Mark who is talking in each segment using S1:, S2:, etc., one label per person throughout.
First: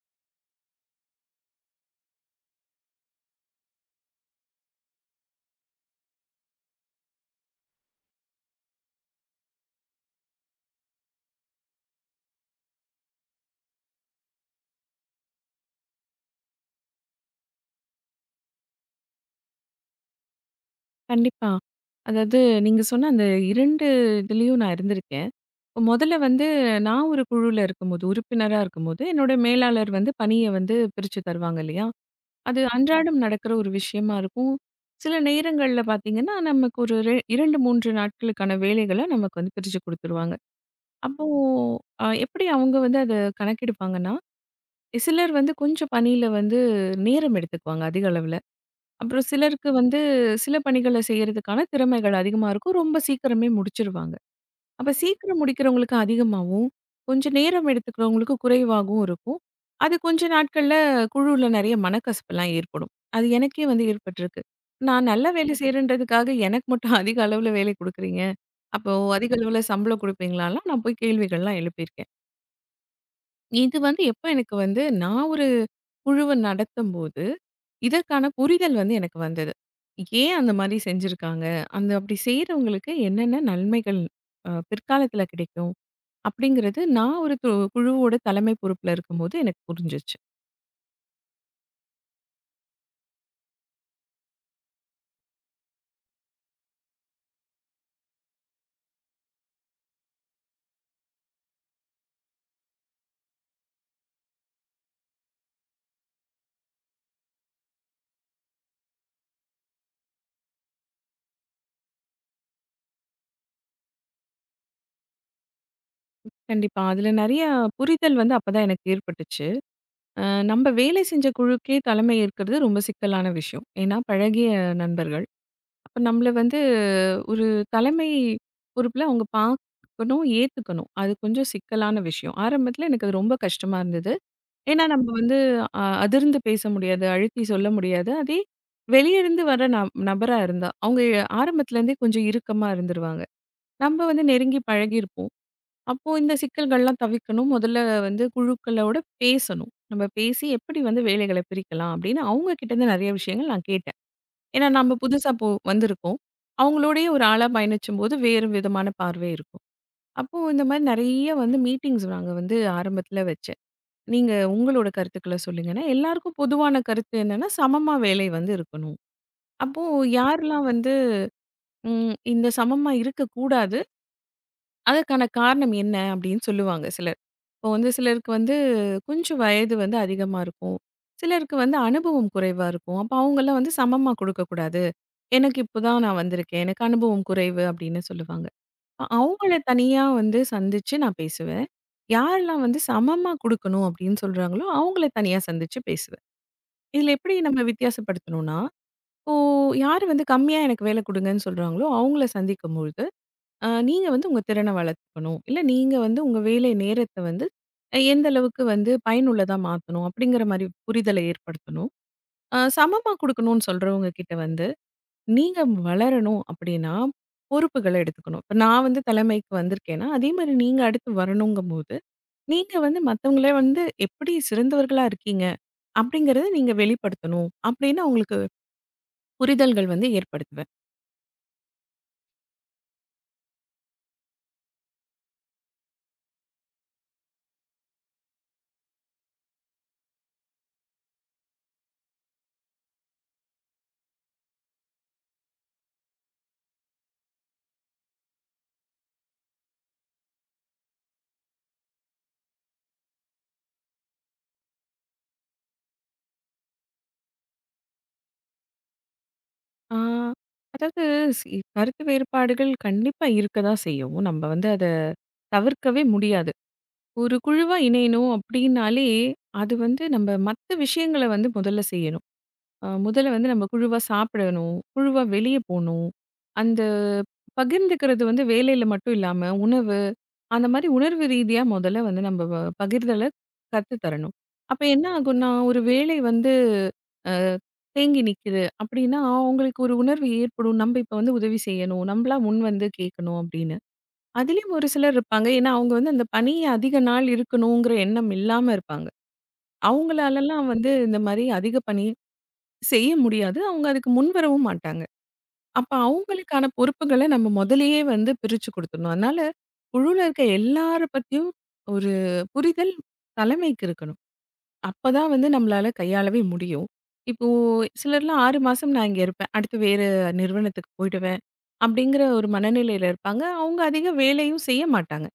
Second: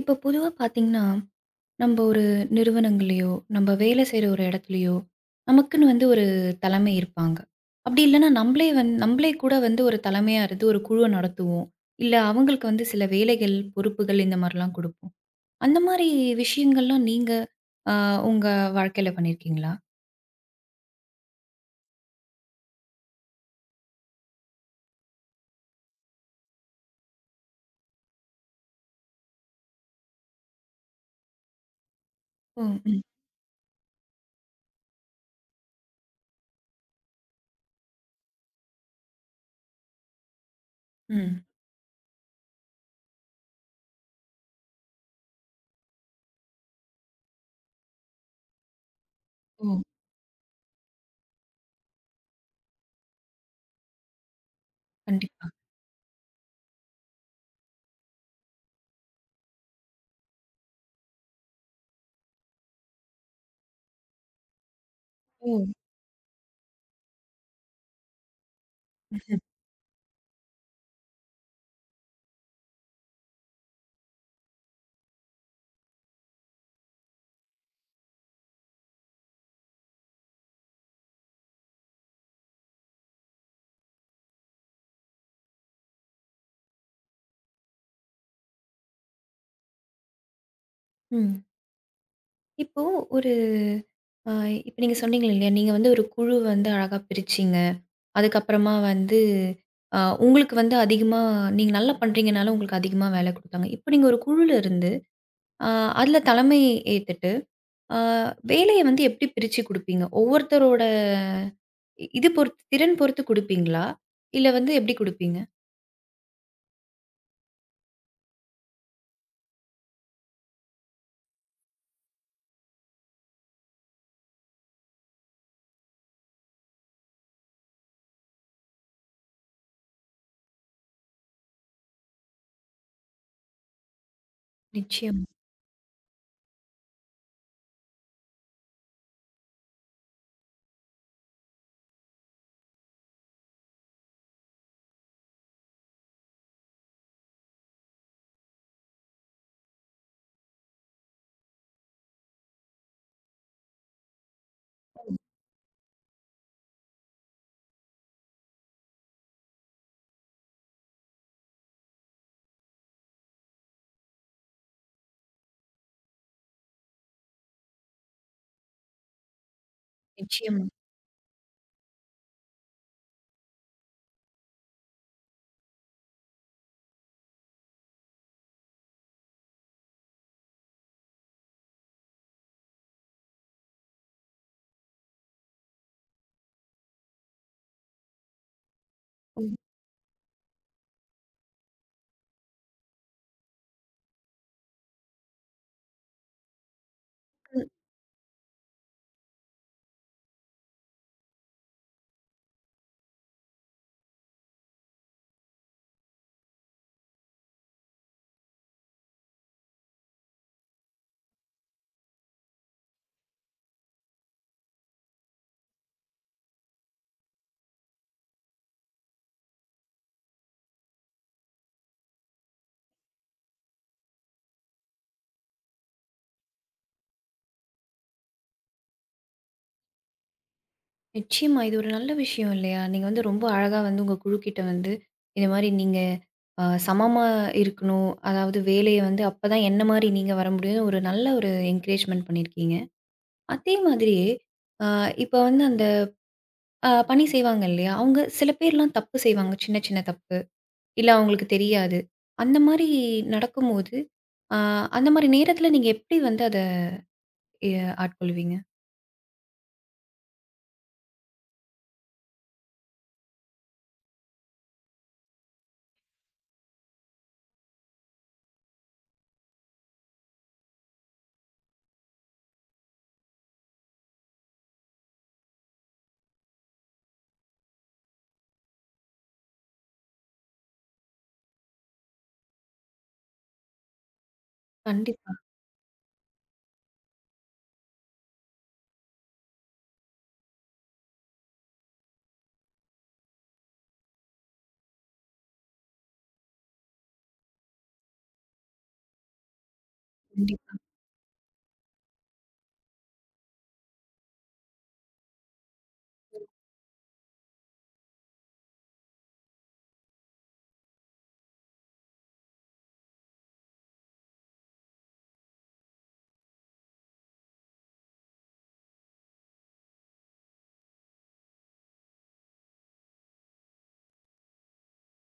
S1: இப்போ பொதுவா பார்த்தீங்கன்னா, நம்ப ஒரு நிறுவனங்கள்லயோ, நம்ப வேலை செய்ற ஒரு இடத்துலயோ, நமக்குன்னு வந்து ஒரு தலைமை இருப்பாங்க. அப்படி இல்லன்னா நம்பளே கூட வந்து ஒரு தலைமையா இருந்து ஒரு குழுவ நடத்துவோம். இல்ல அவங்களுக்கு வந்து சில வேலைகள், பொறுப்புகள் இந்த மாரிலாம் குடுப்போம். அந்த மாரி விஷயங்கள்லாம் நீங்க அ உங்க வாழ்க்கையில பண்ணியிருக்கீங்களா?
S2: கண்டிப்பா. அதாவது நீங்க சொன்ன அந்த 2 இதுலயும் நான் இருந்திருக்கேன். இப்ப முதல்ல வந்து நான் ஒரு குழுல இருக்கும்போது, உறுப்பினரா இருக்கும்போது, என்னோட மேலாளர் வந்து பணிய வந்து பிரிச்சு தருவாங்க இல்லையா? அது
S1: ஓ! ம்,
S2: அன்றாடம் நடக்கிற ஒரு விஷயமா இருக்கும். சில நேரங்கள்ல பார்த்தீங்கன்னா, நமக்கு ஒரு 2, 3 நாட்களுக்கான வேலைகள நமக்கு வந்து பிரிச்சு குடுத்துருவாங்க. அப்போ
S1: ம்.
S2: எப்படி அவங்க வந்து அத கணக்கெடுப்பாங்கன்னா, சிலர் வந்து கொஞ்சம் பணியில வந்து நேரம் எடுத்துக்குவாங்க அதிக அளவுல. அப்புறம்
S1: ஓ!
S2: சிலருக்கு வந்து சில பணிகள செய்யறதுக்கான திறமைகள் அதிகமா இருக்கும். ரொம்ப சீக்கிரமே முடிச்சிருவாங்க. அப்ப சீக்கிரம்
S1: கண்டிப்பா.
S2: முடிக்கிறவங்களுக்கு அதிகமாவும், கொஞ்சம் நேரம் எடுத்துக்கிறவங்களுக்கு குறைவாகவும் இருக்கும். அது கொஞ்ச நாட்கள்ல குழுவுல நெறைய மனக்கசப்புலாம் ஏற்படும். அது எனக்கே வந்து ஏற்பட்டிருக்கு. நான் நல்ல வேலை
S1: ஓ!
S2: செய்றேன்றதுக்காக எனக்கு மட்டும் அதிக அளவுல வேலை குடுக்குறீங்க. அப்போ அதிக அளவுல சம்பளம் குடுப்பீங்களாலாம் நான் போய் கேள்விகள்லாம் எழுப்பியிருக்கேன். இது வந்து எப்ப எனக்கு வந்து நான் ஒரு குழுவ நடத்தும்போது, இதற்கான புரிதல் வந்து எனக்கு வந்தது. ஏன் அந்த மாரி செஞ்சிருக்காங்க? அந்த அப்படி செய்றவங்களுக்கு என்னென்ன நன்மைகள் பிற்காலத்தில கிடைக்கும்? அப்படிங்கிறது நான் ஒரு குழுவோட தலைமை பொறுப்புல இருக்கும்போது எனக்கு புரிஞ்சுச்சு.
S1: ம். இப்போ ஒரு ஆ இப்ப நீங்க சொன்னீங்க இல்லையா, நீங்க வந்து ஒரு குழு வந்து அழகா பிரிச்சீங்க. அதுக்கப்புறமா வந்து அ உங்களுக்கு வந்து அதிகமா நீங்க நல்லா பண்றீங்கனால உங்களுக்கு அதிகமா வேலை குடுத்தாங்க. இப்ப நீங்க ஒரு குழுல இருந்து, அ அதுல தலைமை ஏத்துட்டு, அ வேலைய வந்து எப்படி பிரிச்சு குடுப்பீங்க? ஒவ்வொருத்தரோட இது பொறுத்து திறன் பொறுத்து குடுப்பீங்களா? இல்ல வந்து எப்படி குடுப்பீங்க?
S2: கண்டிப்பா. அதுல நெறைய புரிதல் வந்து அப்பதான் எனக்கு ஏற்பட்டுச்சு. அ நம்ப வேலை செஞ்ச குழுக்கே தலைமை ஏற்கிறது ரொம்ப சிக்கலான விஷயம். ஏன்னா பழகிய நண்பர்கள். அப்ப நம்மள வந்து ஒரு தலைமை பொறுப்புல அவங்க பார்க்கணும், ஏத்துக்கணும். அது கொஞ்சம் சிக்கலான விஷயம். ஆரம்பத்துல எனக்கு அது ரொம்ப கஷ்டமா இருந்தது. ஏன்னா நம்ம
S1: நிச்சயம்,
S2: வந்து அதிர்ந்து பேச முடியாது, அழுத்தி சொல்ல முடியாது. அதே வெளியிருந்து வர நபரா இருந்தா, அவங்க ஆரம்பத்துல இருந்தே கொஞ்சம் இறுக்கமா இருந்துருவாங்க. நம்ம வந்து நெருங்கி பழகியிருப்போம். அப்போ இந்த சிக்கல்கள்லாம் தவிர்க்கணும். முதல்ல வந்து குழுக்களோட பேசணும். நம்ம பேசி எப்படி வந்து வேலைகள பிரிக்கலாம் அப்படின்னு அவங்க கிட்ட இருந்து நெறைய விஷயங்கள் நான் கேட்டேன். ஏன்னா நம்ம புதுசா வந்திருக்கோம். அவங்களோடயே ஒரு ஆளா பயணிச்சும்போது வேறு விதமான பார்வை இருக்கும். அப்போ இந்த மாரி நெறைய வந்து மீட்டிங்ஸ் நாங்க வந்து ஆரம்பத்துல வச்சேன். நீங்க உங்களோட கருத்துக்கள சொல்லுங்கன்னா, எல்லாருக்கும் பொதுவான கருத்து என்னன்னா, சமமா வேலை வந்து இருக்கணும். அப்போ யாரெல்லாம்
S1: நிச்சயமா.
S2: வந்து இந்த சமமா இருக்கக்கூடாது, அதற்கான காரணம் என்ன அப்படின்னு சொல்லுவாங்க சிலர். இப்போ வந்து சிலருக்கு வந்து கொஞ்சம் வயது வந்து அதிகமா இருக்கும். சிலருக்கு வந்து அனுபவம் குறைவா இருக்கும். அப்போ அவங்கலாம் வந்து சமமா குடுக்கக்கூடாது. எனக்கு இப்பதான் நான் வந்திருக்கேன். எனக்கு அனுபவம் குறைவு அப்படின்னு சொல்லுவாங்க. அவங்கள
S1: ம்.
S2: தனியா வந்து சந்திச்சு நான் பேசுவேன். யாரெல்லாம் வந்து சமமா குடுக்கணும் அப்படின்னு சொல்றாங்களோ, அவங்கள தனியா சந்திச்சு பேசுவேன். இதில எப்படி நம்ம வித்தியாசப்படுத்தணும்னா, இப்போ யாரு வந்து கம்மியா எனக்கு வேலை குடுங்கன்னு சொல்றாங்களோ, அவங்கள சந்திக்கும்பொழுது, நீங்க வந்து உங்க திறன வளர்த்துக்கணும். இல்ல நீங்க வந்து உங்க வேலை நேரத்த வந்து எந்த அளவுக்கு வந்து பயனுள்ளதா மாத்தணும் அப்படிங்கிற மாரி புரிதல ஏற்படுத்தணும். சமமா குடுக்கணும்னு சொல்றவங்க கிட்ட வந்து நீங்க வளரணும் அப்படின்னா, பொறுப்புகள எடுத்துக்கணும். இப்ப நான் வந்து தலைமைக்கு வந்திருக்கேன்னா, அதே மாரி நீங்க அடுத்து வரணுங்கும்போது, நீங்க வந்து மத்தவங்கள வந்து எப்படி சிறந்தவர்களா இருக்கீங்க அப்படிங்கிறத நீங்க வெளிப்படுத்தணும் அப்படின்னு அவங்களுக்கு புரிதல்கள் வந்து ஏற்படுத்துவேன்.
S1: நிச்சயமா. இது ஒரு நல்ல விஷயம் இல்லையா? நீங்க வந்து ரொம்ப அழகா வந்து உங்க குழுக்கிட்ட வந்து, இந்த மாரி நீங்க சமமா இருக்கணும். அதாவது வேலைய வந்து அப்பதான் என்ன மாரி நீங்க வர முடியும்னு ஒரு நல்ல ஒரு என்கரேஜ்மென்ட் பண்ணியிருக்கீங்க. அதே மாதிரி அ இப்ப வந்து அந்த பணி செய்வாங்க இல்லையா? அவங்க சில பேர்லாம் தப்பு செய்வாங்க. சின்ன சின்ன தப்பு. இல்ல அவங்களுக்கு தெரியாது. அந்த மாரி நடக்கும்போது, அ அந்த மாரி நேரத்துல நீங்க எப்படி வந்து அத எ ஆட்கொள்வீங்க?
S2: ஆ அதாவது சி கருத்து வேறுபாடுகள் கண்டிப்பா இருக்க தான் செய்யும். நம்ம வந்து அத தவிர்க்கவே முடியாது. ஒரு குழுவா இணையணும் அப்படின்னாலே, அது வந்து நம்ம மத்த விஷயங்கள வந்து முதல்ல செய்யணும். முதல்ல வந்து நம்ம குழுவா சாப்பிடணும். குழுவா வெளிய போணும். அந்த பகிர்ந்துக்கிறது வந்து வேலையில மட்டும் இல்லாம, உணவு அந்த மாரி உணர்வு ரீதியா முதல்ல வந்து நம்ம பகிர்தல கத்து தரணும். அப்ப என்ன
S1: கண்டிப்பா,
S2: ஆகும்னா, ஒரு வேலை வந்து அ தேங்கி நிக்குது அப்படின்னா, அவங்களுக்கு ஒரு உணர்வு ஏற்படும். நம்ம இப்ப வந்து உதவி செய்யணும். நம்மளா முன் வந்து கேட்கணும் அப்படின்னு. அதிலயும் ஒரு சிலர் இருப்பாங்க. ஏன்னா, அவங்க வந்து அந்த பணிய அதிக நாள் இருக்கணுங்கிற எண்ணம் இல்லாம இருப்பாங்க. அவங்களாலலாம்
S1: கண்டிப்பா.
S2: வந்து இந்த மாரி அதிக பணிய செய்ய முடியாது. அவங்க அதுக்கு முன்வரவும் மாட்டாங்க. அப்ப அவங்களுக்கான பொறுப்புகள நம்ம முதலேயே வந்து பிரிச்சு குடுத்துடணும். அதனால குழுல இருக்க எல்லார பத்தியும் ஒரு புரிதல் தலைமைக்கு இருக்கணும். அப்பதான் வந்து நம்மளால கையாளவே முடியும். இப்போ சிலர்லாம் 6 மாசம் நான் இங்க இருப்பேன். அடுத்து வேற நிறுவனத்துக்கு போயிடுவேன். அப்படிங்கிற ஒரு மனநிலையில இருப்பாங்க. அவங்க அதிக வேலையும் செய்ய மாட்டாங்க.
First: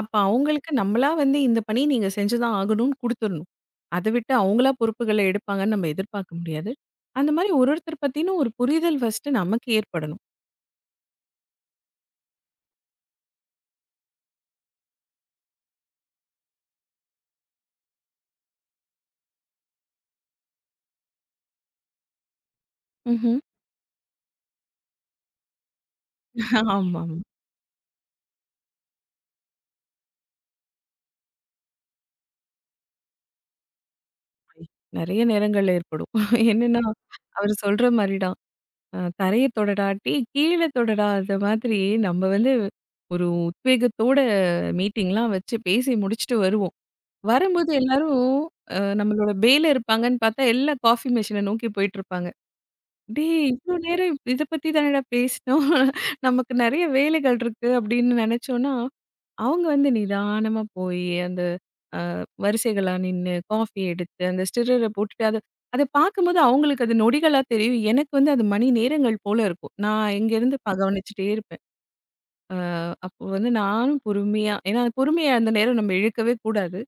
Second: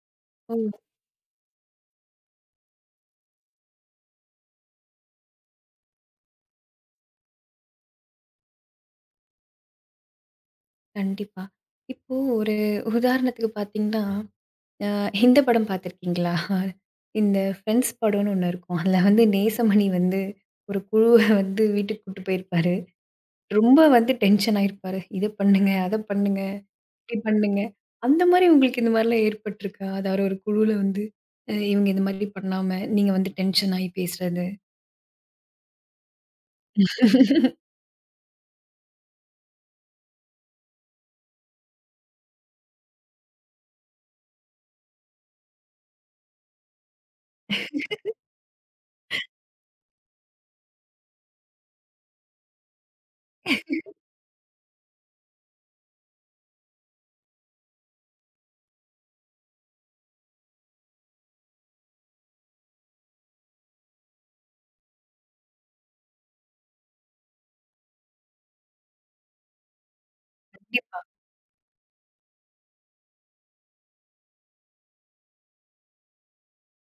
S2: அப்ப
S1: ஓ!
S2: அவங்களுக்கு நம்மளா வந்து இந்த பணி நீங்க செஞ்சுதான் ஆகணும்னு குடுத்துறணும். அத விட்டு அவங்களா பொறுப்புகள எடுப்பாங்கன்னு நம்ம எதிர்பார்க்க முடியாது. அந்த மாரி ஒரு ஒருத்தர் பத்தின ஒரு புரிதல் ஃபர்ஸ்ட் நமக்கு ஏற்படணும்.
S1: கண்டிப்பா. இப்போ ஒரு உதாரணத்துக்கு பார்த்தீங்கன்னா, அ இந்த படம் பார்த்துருக்கீங்களா? இந்த ஃப்ரெண்ட்ஸ் படம்னு ஒண்ணு இருக்கும். அதுல வந்து நேசமணி வந்து ஒரு குழுவ வந்து வீட்டுக்கு கூட்டு போயிருப்பாரு.
S2: ம்ஹ்ம்.
S1: ரொம்ப வந்து டென்ஷன் ஆயிருப்பாரு. இத பண்ணுங்க, அத பண்ணுங்க,
S2: ஆமாமா.
S1: இப்டி பண்ணுங்க. அந்த மாரி உங்களுக்கு இந்த மாரிலாம் ஏற்பட்டுருக்கா? அதாவது ஒரு குழுவுல வந்து இவங்க இந்த மாதிரி பண்ணாம, நீங்க வந்து டென்ஷன் ஆயி பேசுறது.
S2: நெறைய நேரங்கள்ல ஏற்படும். என்னன்னா, அவரு சொல்ற மாரி தான். "தரைய தொடடா, டேய் கீழ தொடடா" அந்த மாதிரி நம்ம வந்து ஒரு உத்வேகத்தோட மீட்டிங்லாம் வச்சு பேசி முடிச்சுட்டு வருவோம். வரும்போது எல்லாரும் நம்மளோட பேல இருப்பாங்கன்னு பார்த்தா, எல்லாம் காஃபி மெஷின நோக்கி போயிட்டுருப்பாங்க. டேய்! இவ்ளோ நேரம் இத பத்தி தானடா பேசினோம். நமக்கு நெறைய வேலைகள் இருக்கு அப்படின்னு நெனைச்சோம்னா, அவங்க வந்து நிதானமா போய் அந்த அ வரிசைகளா நின்னு, காஃபி எடுத்து, அந்த ஸ்டிரர போட்டுட்டு அத அத பார்க்கும்போது அவங்களுக்கு அது நொடிகளா தெரியும். எனக்கு வந்து அது மணி நேரங்கள் போல இருக்கும். நான் இங்கேருந்து
S1: கண்டிப்பா.
S2: கவனிச்சுட்டே இருப்பேன். அ அப்போ வந்து நானும் பொறுமையா ஏன்னா பொறுமையா அந்த நேரம் நம்ம இழுக்கவே கூடாது.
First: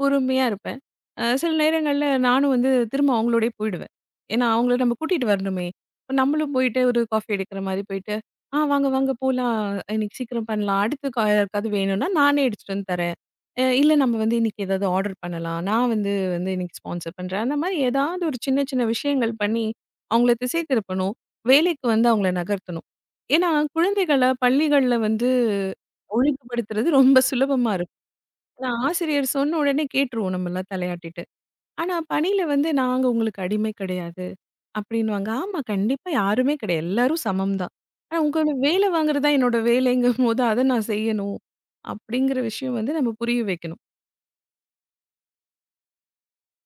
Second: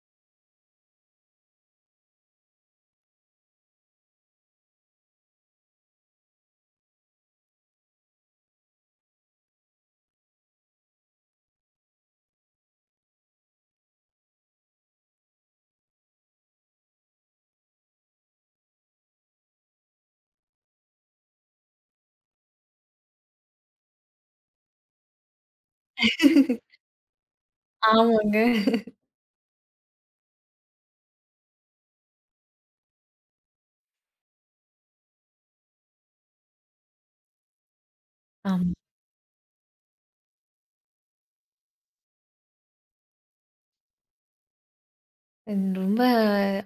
S2: பொறுமையா இருப்பேன். சில நேரங்கள்ல நானும் வந்து திரும்ப அவங்களோடயே போயிடுவேன். ஏன்னா, அவங்கள நம்ம கூட்டிட்டு வரணுமே! இப்ப நம்மளும் போயிட்டு ஒரு காஃபி அடிக்கிற மாரி போயிட்டு, "ஆ வாங்க, வாங்க போலாம். இன்னைக்கு சீக்கிரம் பண்ணலாம். அடுத்து யாருக்காவது வேணும்னா நானே எடுத்துட்டு வந்து தரேன். இல்ல நம்ம வந்து இன்னைக்கு ஏதாவது ஆர்டர் பண்ணலாம். நான் வந்து வந்து இன்னைக்கு ஸ்பான்சர் பண்றேன்." அந்த மாரி ஏதாவது ஒரு சின்ன சின்ன விஷயங்கள் பண்ணி, அவங்கள திசை திருப்பணும். வேலைக்கு வந்து அவங்கள நகர்த்தணும். ஏன்னா, குழந்தைகள பள்ளிகள்ல வந்து ஒழுங்குபடுத்துறது ரொம்ப சுலபமா இருக்கும்.
S1: ஆமாங்க.
S2: நான் ஆசிரியர் சொன்ன உடனே கேட்டுருவோம் நம்மலாம் தலையாட்டிட்டு. ஆனா பணியில வந்து நாங்க உங்களுக்கு அடிமை கிடையாது அப்படின்னுவாங்க. ஆமா கண்டிப்பா யாருமே கிடையாது. எல்லாரும் சமம் தான். ஆனா உங்களோட
S1: ஆமா.
S2: வேலை வாங்குறது தான் என்னோட வேலைங்கும்போது அத நான் செய்யணும். அப்படிங்கிற விஷயம் வந்து நம்ம புரிய வைக்கணும்.
S1: ரொம்ப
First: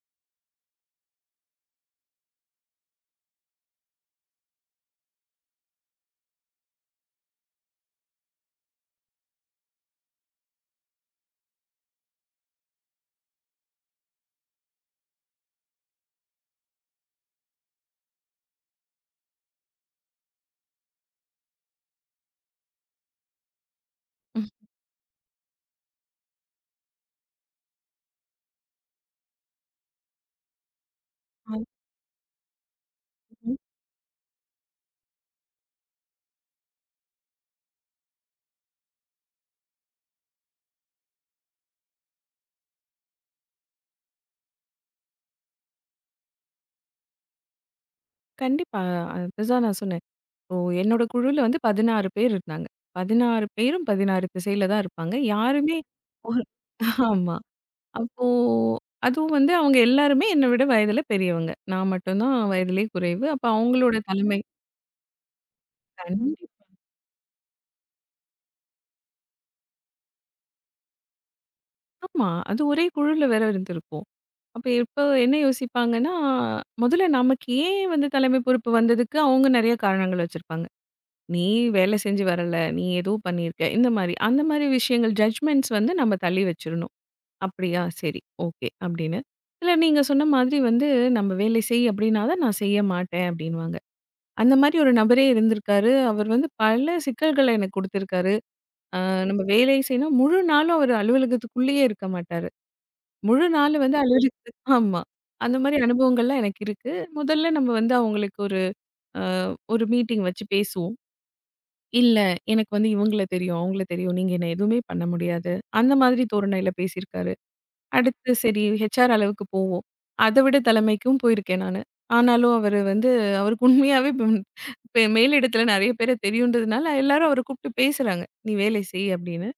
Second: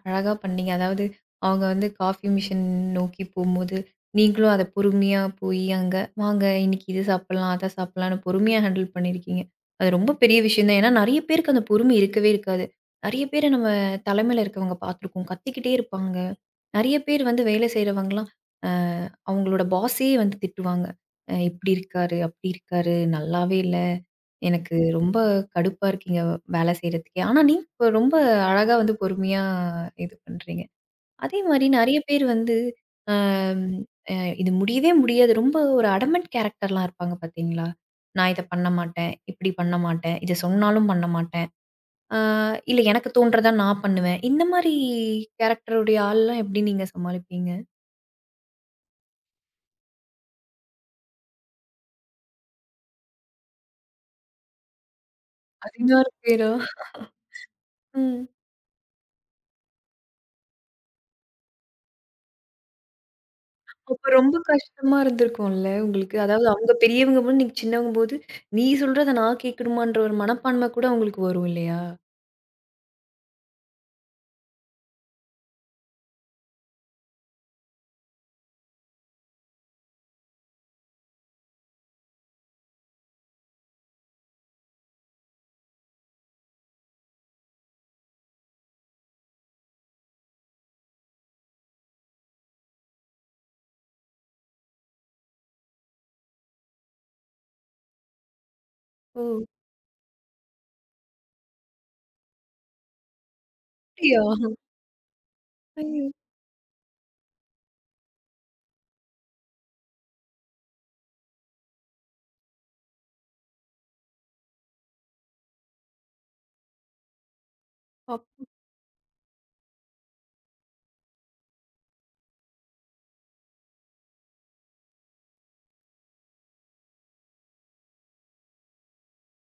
S1: அழகா பண்ணீங்க. அதாவது அவங்க வந்து காஃபி மிஷின் நோக்கி போம்போது, நீங்களும் அத பொறுமையா போயி அங்க, "வாங்க இன்னைக்கு இது சாப்பிடலாம், அத சாப்பிடலாம்ன்னு" பொறுமையா ஹேண்டில் பண்ணியிருக்கீங்க. அது ரொம்ப பெரிய விஷயம் தான். ஏன்னா நெறைய பேருக்கு அந்த பொறுமை இருக்கவே இருக்காது. நெறைய பேர நம்ம தலைமையில இருக்கவங்க பார்த்துருக்கோம். கத்திக்கிட்டே இருப்பாங்க. நெறைய பேர் வந்து வேலை செய்றவங்கலாம், அ அவங்களோட பாஸே வந்து திட்டுவாங்க. இப்படி இருக்காரு, அப்படி இருக்காரு, நல்லாவே இல்ல."
S2: ம்.
S1: எனக்கு ரொம்ப கடுப்பா இருக்கீங்க வேலை செய்றதுக்கே. ஆனா, நீங்க இப்ப ரொம்ப அழகா வந்து பொறுமையா இது பண்றீங்க. அதே மாரி நெறைய பேர் வந்து
S2: அதுவும்
S1: அம் அ இது முடியவே முடியாது. ரொம்ப ஒரு அடமெண்ட் கேரக்டர்லாம் இருப்பாங்க பார்த்தீங்களா? நான் இத பண்ண மாட்டேன், இப்படி பண்ண மாட்டேன், இத சொன்னாலும் பண்ண மாட்டேன். ஆ இல்ல எனக்கு தோன்றத நான் பண்ணுவேன். இந்த மாரி கேரக்டருடைய ஆள்லாம் எப்படி நீங்க சமாளிப்பீங்க?
S2: கண்டிப்பா. அதுதான் நான் சொன்னேன். இப்போ என்னோட குழுல வந்து 16 பேர் இருந்தாங்க. 16 பேரும் 16 திசையில தான் இருப்பாங்க. யாருமே
S1: 16
S2: ஒரு
S1: பேரா?
S2: ஆமா. அப்போ
S1: ம்.
S2: அதுவும் வந்து அவங்க எல்லாருமே என்ன விட வயதுல பெரியவங்க. நான் மட்டும் தான் வயதிலே குறைவு. அப்ப அவங்களோட
S1: அப்ப ரொம்ப
S2: தலைமை
S1: கஷ்டமா இருந்திருக்கும்ல உங்களுக்கு. அதாவது
S2: கண்டிப்பா.
S1: அவங்க பெரியவங்க போது, நீங்க சின்னவங்கம்போது, நீ சொல்றத நான் கேட்கணுமான்ற ஒரு மனப்பான்மை கூட உங்களுக்கு வரும் இல்லையா?
S2: ஆமா. அது ஒரே குழுல வேற இருந்திருப்போம். அப்ப இப்ப என்ன யோசிப்பாங்கன்னா, முதல்ல நமக்கு ஏன் வந்து தலைமை பொறுப்பு வந்ததுக்கு அவங்க நெறைய காரணங்கள் வச்சிருப்பாங்க. "நீ வேலை செஞ்சு வரல. நீ ஏதோ பண்ணியிருக்க." இந்த மாரி. அந்த மாரி விஷயங்கள் ஜட்ஜ்மெண்ட்ஸ் வந்து நம்ம தள்ளி வச்சிரணும். "அப்படியா? சரி. ஓகே." அப்படின்னு. இல்ல நீங்க சொன்ன மாதிரி வந்து, "நம்ம வேலை செய்" அப்படின்னா தான், "நான் செய்ய மாட்டேன்" அப்படின்னுவாங்க. அந்த மாரி ஒரு நபரே இருந்திருக்காரு. அவர் வந்து பல சிக்கல்கள எனக்கு குடுத்திருக்காரு. அ
S1: ஓ!
S2: நம்ம வேலை செய்யணும் முழு நாளும் அவர் அலுவலகத்துக்குள்ளேயே இருக்க மாட்டாரு. முழு நாள் வந்து
S1: அப்படியா?
S2: ஆமா. அந்த மாரி
S1: ஐயோ!
S2: அனுபவங்கள்லாம் எனக்கு இருக்கு. முதல்ல நம்ம வந்து அவங்களுக்கு அ ஒரு மீட்டிங் வச்சு பேசுவோம். இல்ல எனக்கு வந்து இவங்கள தெரியும், அவங்கள தெரியும். நீங்க என்ன எதுவுமே பண்ண முடியாது. அந்த மாதிரி தோரணையில பேசியிருக்காரு. அடுத்து
S1: அப்
S2: சரி ஹெச்ஆர் அளவுக்கு போவோம். அத விட தலைமைக்கும் போயிருக்கேன் நானு. ஆனாலும் அவரு வந்து அவருக்கு உண்மையாவே மேலிடத்துல நெறைய பேர தெரியுன்றதுனால எல்லாரும் அவர கூப்ட்டு பேசுறாங்க. "நீ வேலை செய்" அப்படின்னு.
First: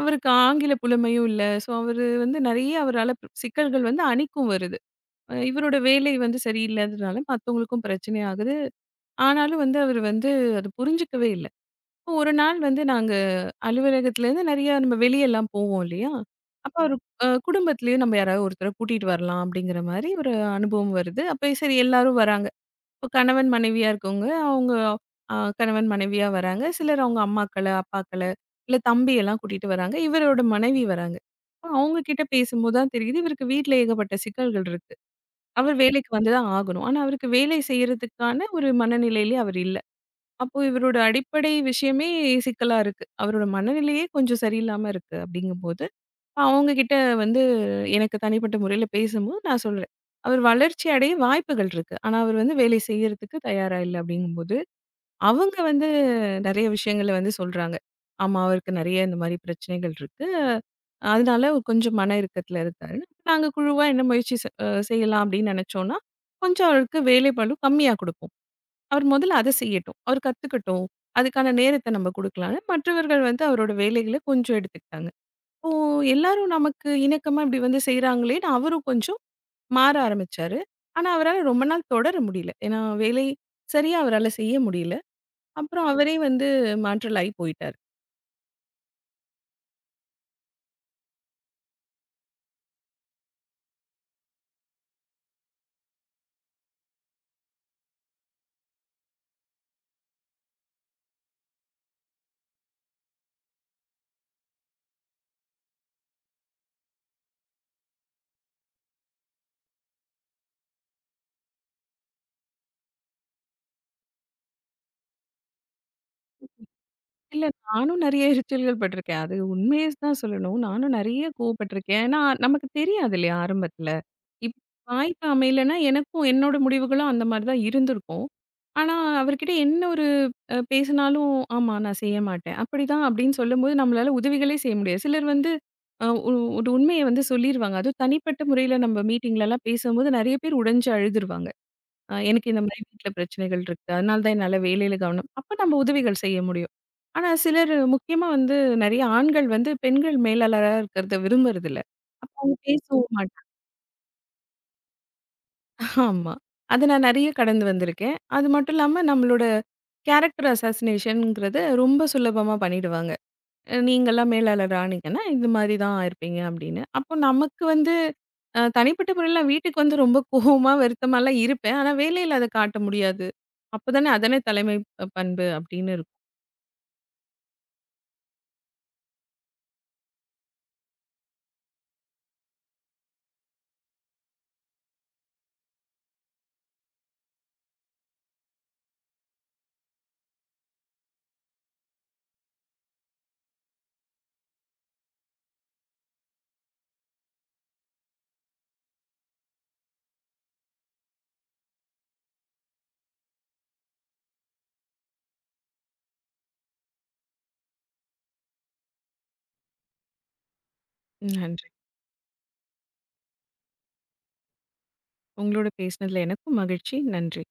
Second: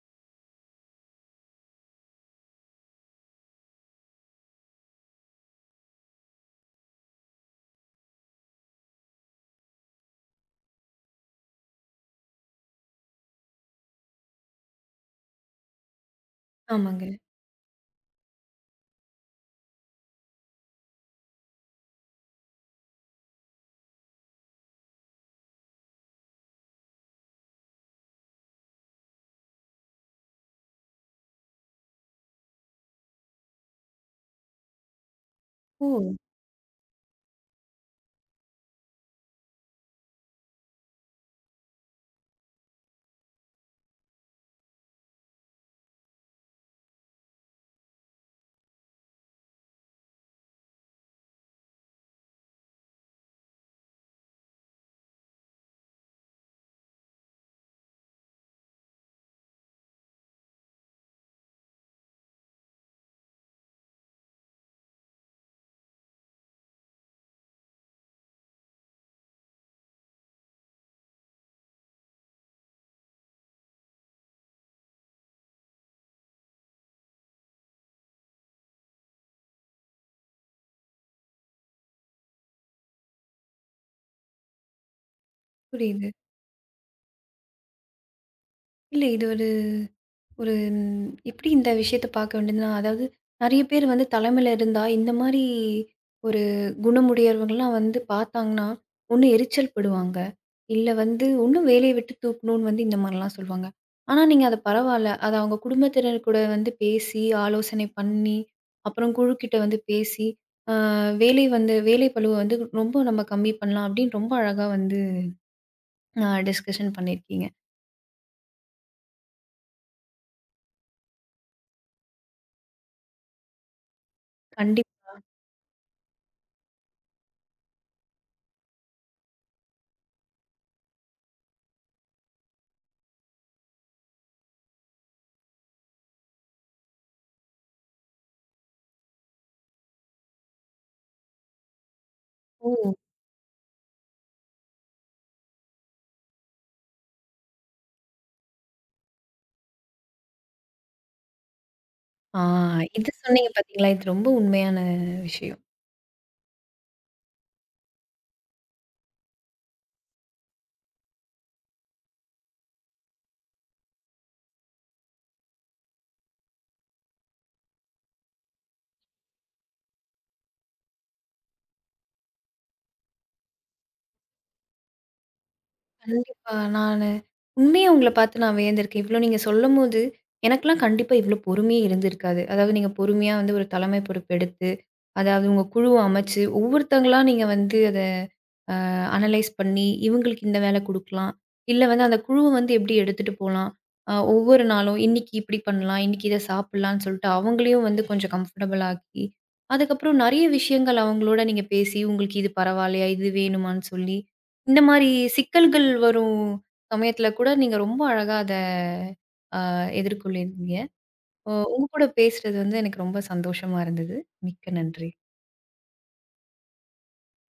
S2: அவருக்கு ஆங்கில புலமையும் இல்ல. ஸோ அவரு வந்து நெறைய அவரால சிக்கல்கள் வந்து அணிக்கும் வருது. இவரோட வேலை வந்து சரியில்லாததுனால மத்தவங்களுக்கும் பிரச்சனை ஆகுது. ஆனாலும் வந்து அவரு வந்து அத புரிஞ்சுக்கவே இல்ல. ஒரு நாள் வந்து நாங்க அலுவலகத்துலேருந்து நெறையா நம்ம வெளியலாம் போவோம் இல்லையா? அப்ப ஒரு
S1: ஆமாங்க.
S2: குடும்பத்திலயும் நம்ம யாராவது ஒருத்தர கூட்டிட்டு வரலாம் அப்படிங்கிற மாரி ஒரு அனுபவம் வருது. அப்ப சரி எல்லாரும் வராங்க. இப்ப கணவன், மனைவியா இருக்கவங்க, அவங்க கணவன், மனைவியா வராங்க. சிலர் அவங்க அம்மாக்கள, அப்பாக்கள, இல்ல தம்பியெல்லாம் கூட்டிட்டு வராங்க. இவரோட மனைவி வராங்க. அப்ப அவங்க கிட்ட பேசும்போது தான் தெரியுது, இவருக்கு வீட்ல ஏகப்பட்ட சிக்கல்கள் இருக்கு. அவர்
S1: ஓ!
S2: வேலைக்கு வந்து தான் ஆகணும். ஆனா, அவருக்கு வேலை செய்யறதுக்கான ஒரு மனநிலையிலே அவர் இல்ல. அப்போ இவரோட அடிப்படை விஷயமே சிக்கலா இருக்கு. அவரோட மனநிலையே கொஞ்சம் சரியில்லாம இருக்கு அப்படிங்கும்போது, அவங்க கிட்ட வந்து எனக்கு தனிப்பட்ட முறையில பேசும்போது நான் சொல்றேன். அவர் வளர்ச்சி அடைய வாய்ப்புகள் இருக்கு. ஆனா அவர் வந்து வேலை செய்யறதுக்கு தயாரா இல்ல அப்படிங்கும்போது, அவங்க வந்து நெறைய விஷயங்கள வந்து சொல்றாங்க. ஆமா அவருக்கு நெறைய இந்த மாரி பிரச்சனைகள் இருக்கு. அதனால அவர் கொஞ்சம் மன இறுக்கத்துல இருக்காருன்னு. நாங்க குழுவா என்ன முயற்சி செ அ செய்யலாம் அப்படின்னு நெனைச்சோம்னா, கொஞ்சம் அவருக்கு வேலைப்பளு கம்மியா குடுப்போம். அவர் முதல்ல அத செய்யட்டும். அவர் கத்துக்கட்டும். அதுக்கான நேரத்த நம்ம குடுக்கலான்னு, மற்றவர்கள் வந்து அவரோட வேலைகள கொஞ்சம் எடுத்துக்கிட்டாங்க. இப்போ எல்லாரும் நமக்கு இணக்கமா இப்படி வந்து செய்றாங்களேன்னு அவரும் கொஞ்சம் மாற ஆரம்பிச்சாரு. ஆனா, அவரால ரொம்ப நாள் தொடர முடியல. ஏன்னா, வேலை சரியா அவரால செய்ய முடியல. அப்புறம்
S1: புரியுது.
S2: அவரே வந்து மாற்றலாகி போயிட்டாரு.
S1: இல்ல இது ஒரு ஒரு ம், எப்படி இந்த விஷயத்த பார்க்க வேண்டியதுன்னா, அதாவது நெறைய பேர் வந்து தலைமையில இருந்தா, இந்த மாரி ஒரு குணமுடையவர்கள்லாம் வந்து பார்த்தாங்கன்னா, ஒண்ணு எரிச்சல் படுவாங்க. இல்ல வந்து இன்னும் வேலைய விட்டு தூக்கணும்னு வந்து இந்த மாரிலாம் சொல்லுவாங்க. ஆனா நீங்க அத பரவால்ல. அத அவங்க குடும்பத்தினர் கூட வந்து பேசி, ஆலோசனை பண்ணி, அப்புறம் குழுக்கிட்ட வந்து பேசி, அ வேலை வந்து வேலை பளுவ வந்து ரொம்ப நம்ம கம்மி பண்ணலாம் அப்படின்னு ரொம்ப அழகா வந்து டிஸ்கஷன்
S2: இல்ல.
S1: பண்ணியிருக்கீங்க.
S2: நானும் நெறைய எரிச்சல்கள் பட்டுருக்கேன். அது உண்மைய தான் சொல்லணும். நானும் நெறைய கோவப்பட்டுருக்கேன். ஏன்னா, நமக்கு தெரியாது இல்லையா ஆரம்பத்துல. இப்
S1: கண்டிப்
S2: வாய்ப்பு அமையலன்னா, எனக்கும் என்னோட முடிவுகளும் அந்த மாரி தான் இருந்திருக்கும். ஆனா, அவர்கிட்ட என்ன ஒரு பேசினாலும், "ஆமா, நான் செய்ய மாட்டேன்." அப்படிதான் அப்படின்னு சொல்லும்போது, நம்மளால உதவிகளே செய்ய முடியாது. சிலர் வந்து அ ஒ ஒரு உண்மைய வந்து சொல்லிருவாங்க. அதுவும் தனிப்பட்ட முறையில நம்ம மீட்டிங்லலாம் பேசும்போது நெறைய பேர் உடைஞ்சு அழுதுருவாங்க. எனக்கு இந்த மாரி
S1: ஓ!
S2: வீட்ல பிரச்சனைகள் இருக்கு. அதனால தான் என்னால வேலையில கவனம் அப்ப நம்ம உதவிகள் செய்ய முடியும். ஆனா சிலர் முக்கியமா வந்து நெறைய ஆண்கள் வந்து பெண்கள் மேலாளரா இருக்கிறத விரும்புறதில்ல. அப்ப
S1: ஆ,
S2: அவங்க
S1: இது
S2: பேசவும் மாட்டாங்க.
S1: சொன்னீங்க பார்த்தீங்களா? இது ரொம்ப உண்மையான விஷயம்.
S2: ஆமா. அத நான் நெறைய கடந்து வந்திருக்கேன். அது மட்டும் இல்லாம நம்மளோட கேரக்டர் அசாசினேஷன்ங்கிறத ரொம்ப சுலபமா பண்ணிடுவாங்க. நீங்கலாம் மேலாளர் ஆனீங்கன்னா, இந்த மாரி தான் இருப்பீங்க அப்படின்னு. அப்போ நமக்கு வந்து தனிப்பட்ட முறையில வீட்டுக்கு வந்து ரொம்ப கோவமா, வருத்தமாலாம் இருப்பேன். ஆனா வேலையில அத காட்ட முடியாது. அதானே தலைமை பண்பு அப்படின்னு இருக்கும்.
S1: கண்டிப்பா. நானு உண்மையா உங்கள பார்த்து நான் வியந்திருக்கேன். இவ்ளோ நீங்க சொல்லும்போது, எனக்கெல்லாம் கண்டிப்பா இவ்ளோ பொறுமையே இருந்திருக்காது. அதாவது நீங்க பொறுமையா வந்து ஒரு தலைமை பொறுப்பு எடுத்து, அதாவது உங்க குழுவ அமைச்சு, ஒவ்வொருத்தங்களா நீங்க வந்து அத அனலைஸ் பண்ணி, இவங்களுக்கு இந்த வேலை குடுக்கலாம். இல்ல வந்து அந்த குழுவ வந்து எப்படி எடுத்துட்டு போலாம்? ஒவ்வொரு நாளும் இன்னைக்கு இப்படி பண்ணலாம், இன்னைக்கு இத சாப்பிடலாம்ன்னு சொல்லிட்டு அவங்களையும் வந்து கொஞ்சம் கம்ஃபர்டபுள் ஆக்கி, அதுக்கப்புறம் நெறைய விஷயங்கள் அவங்களோட நீங்க பேசி, உங்களுக்கு இது பரவால்லையா? இது வேணுமான்னு சொல்லி, இந்த மாரி சிக்கல்கள் வரும் சமயத்துல கூட நீங்க ரொம்ப அழகா அத அ எதிர்கொள்ளியிருந்தீங்க.
S2: நன்றி.
S1: உங்க கூட பேசுறது வந்து எனக்கு ரொம்ப சந்தோஷமா இருந்தது. மிக்க நன்றி.
S2: உங்களோட பேசினதுல எனக்கும் மகிழ்ச்சி. நன்றி.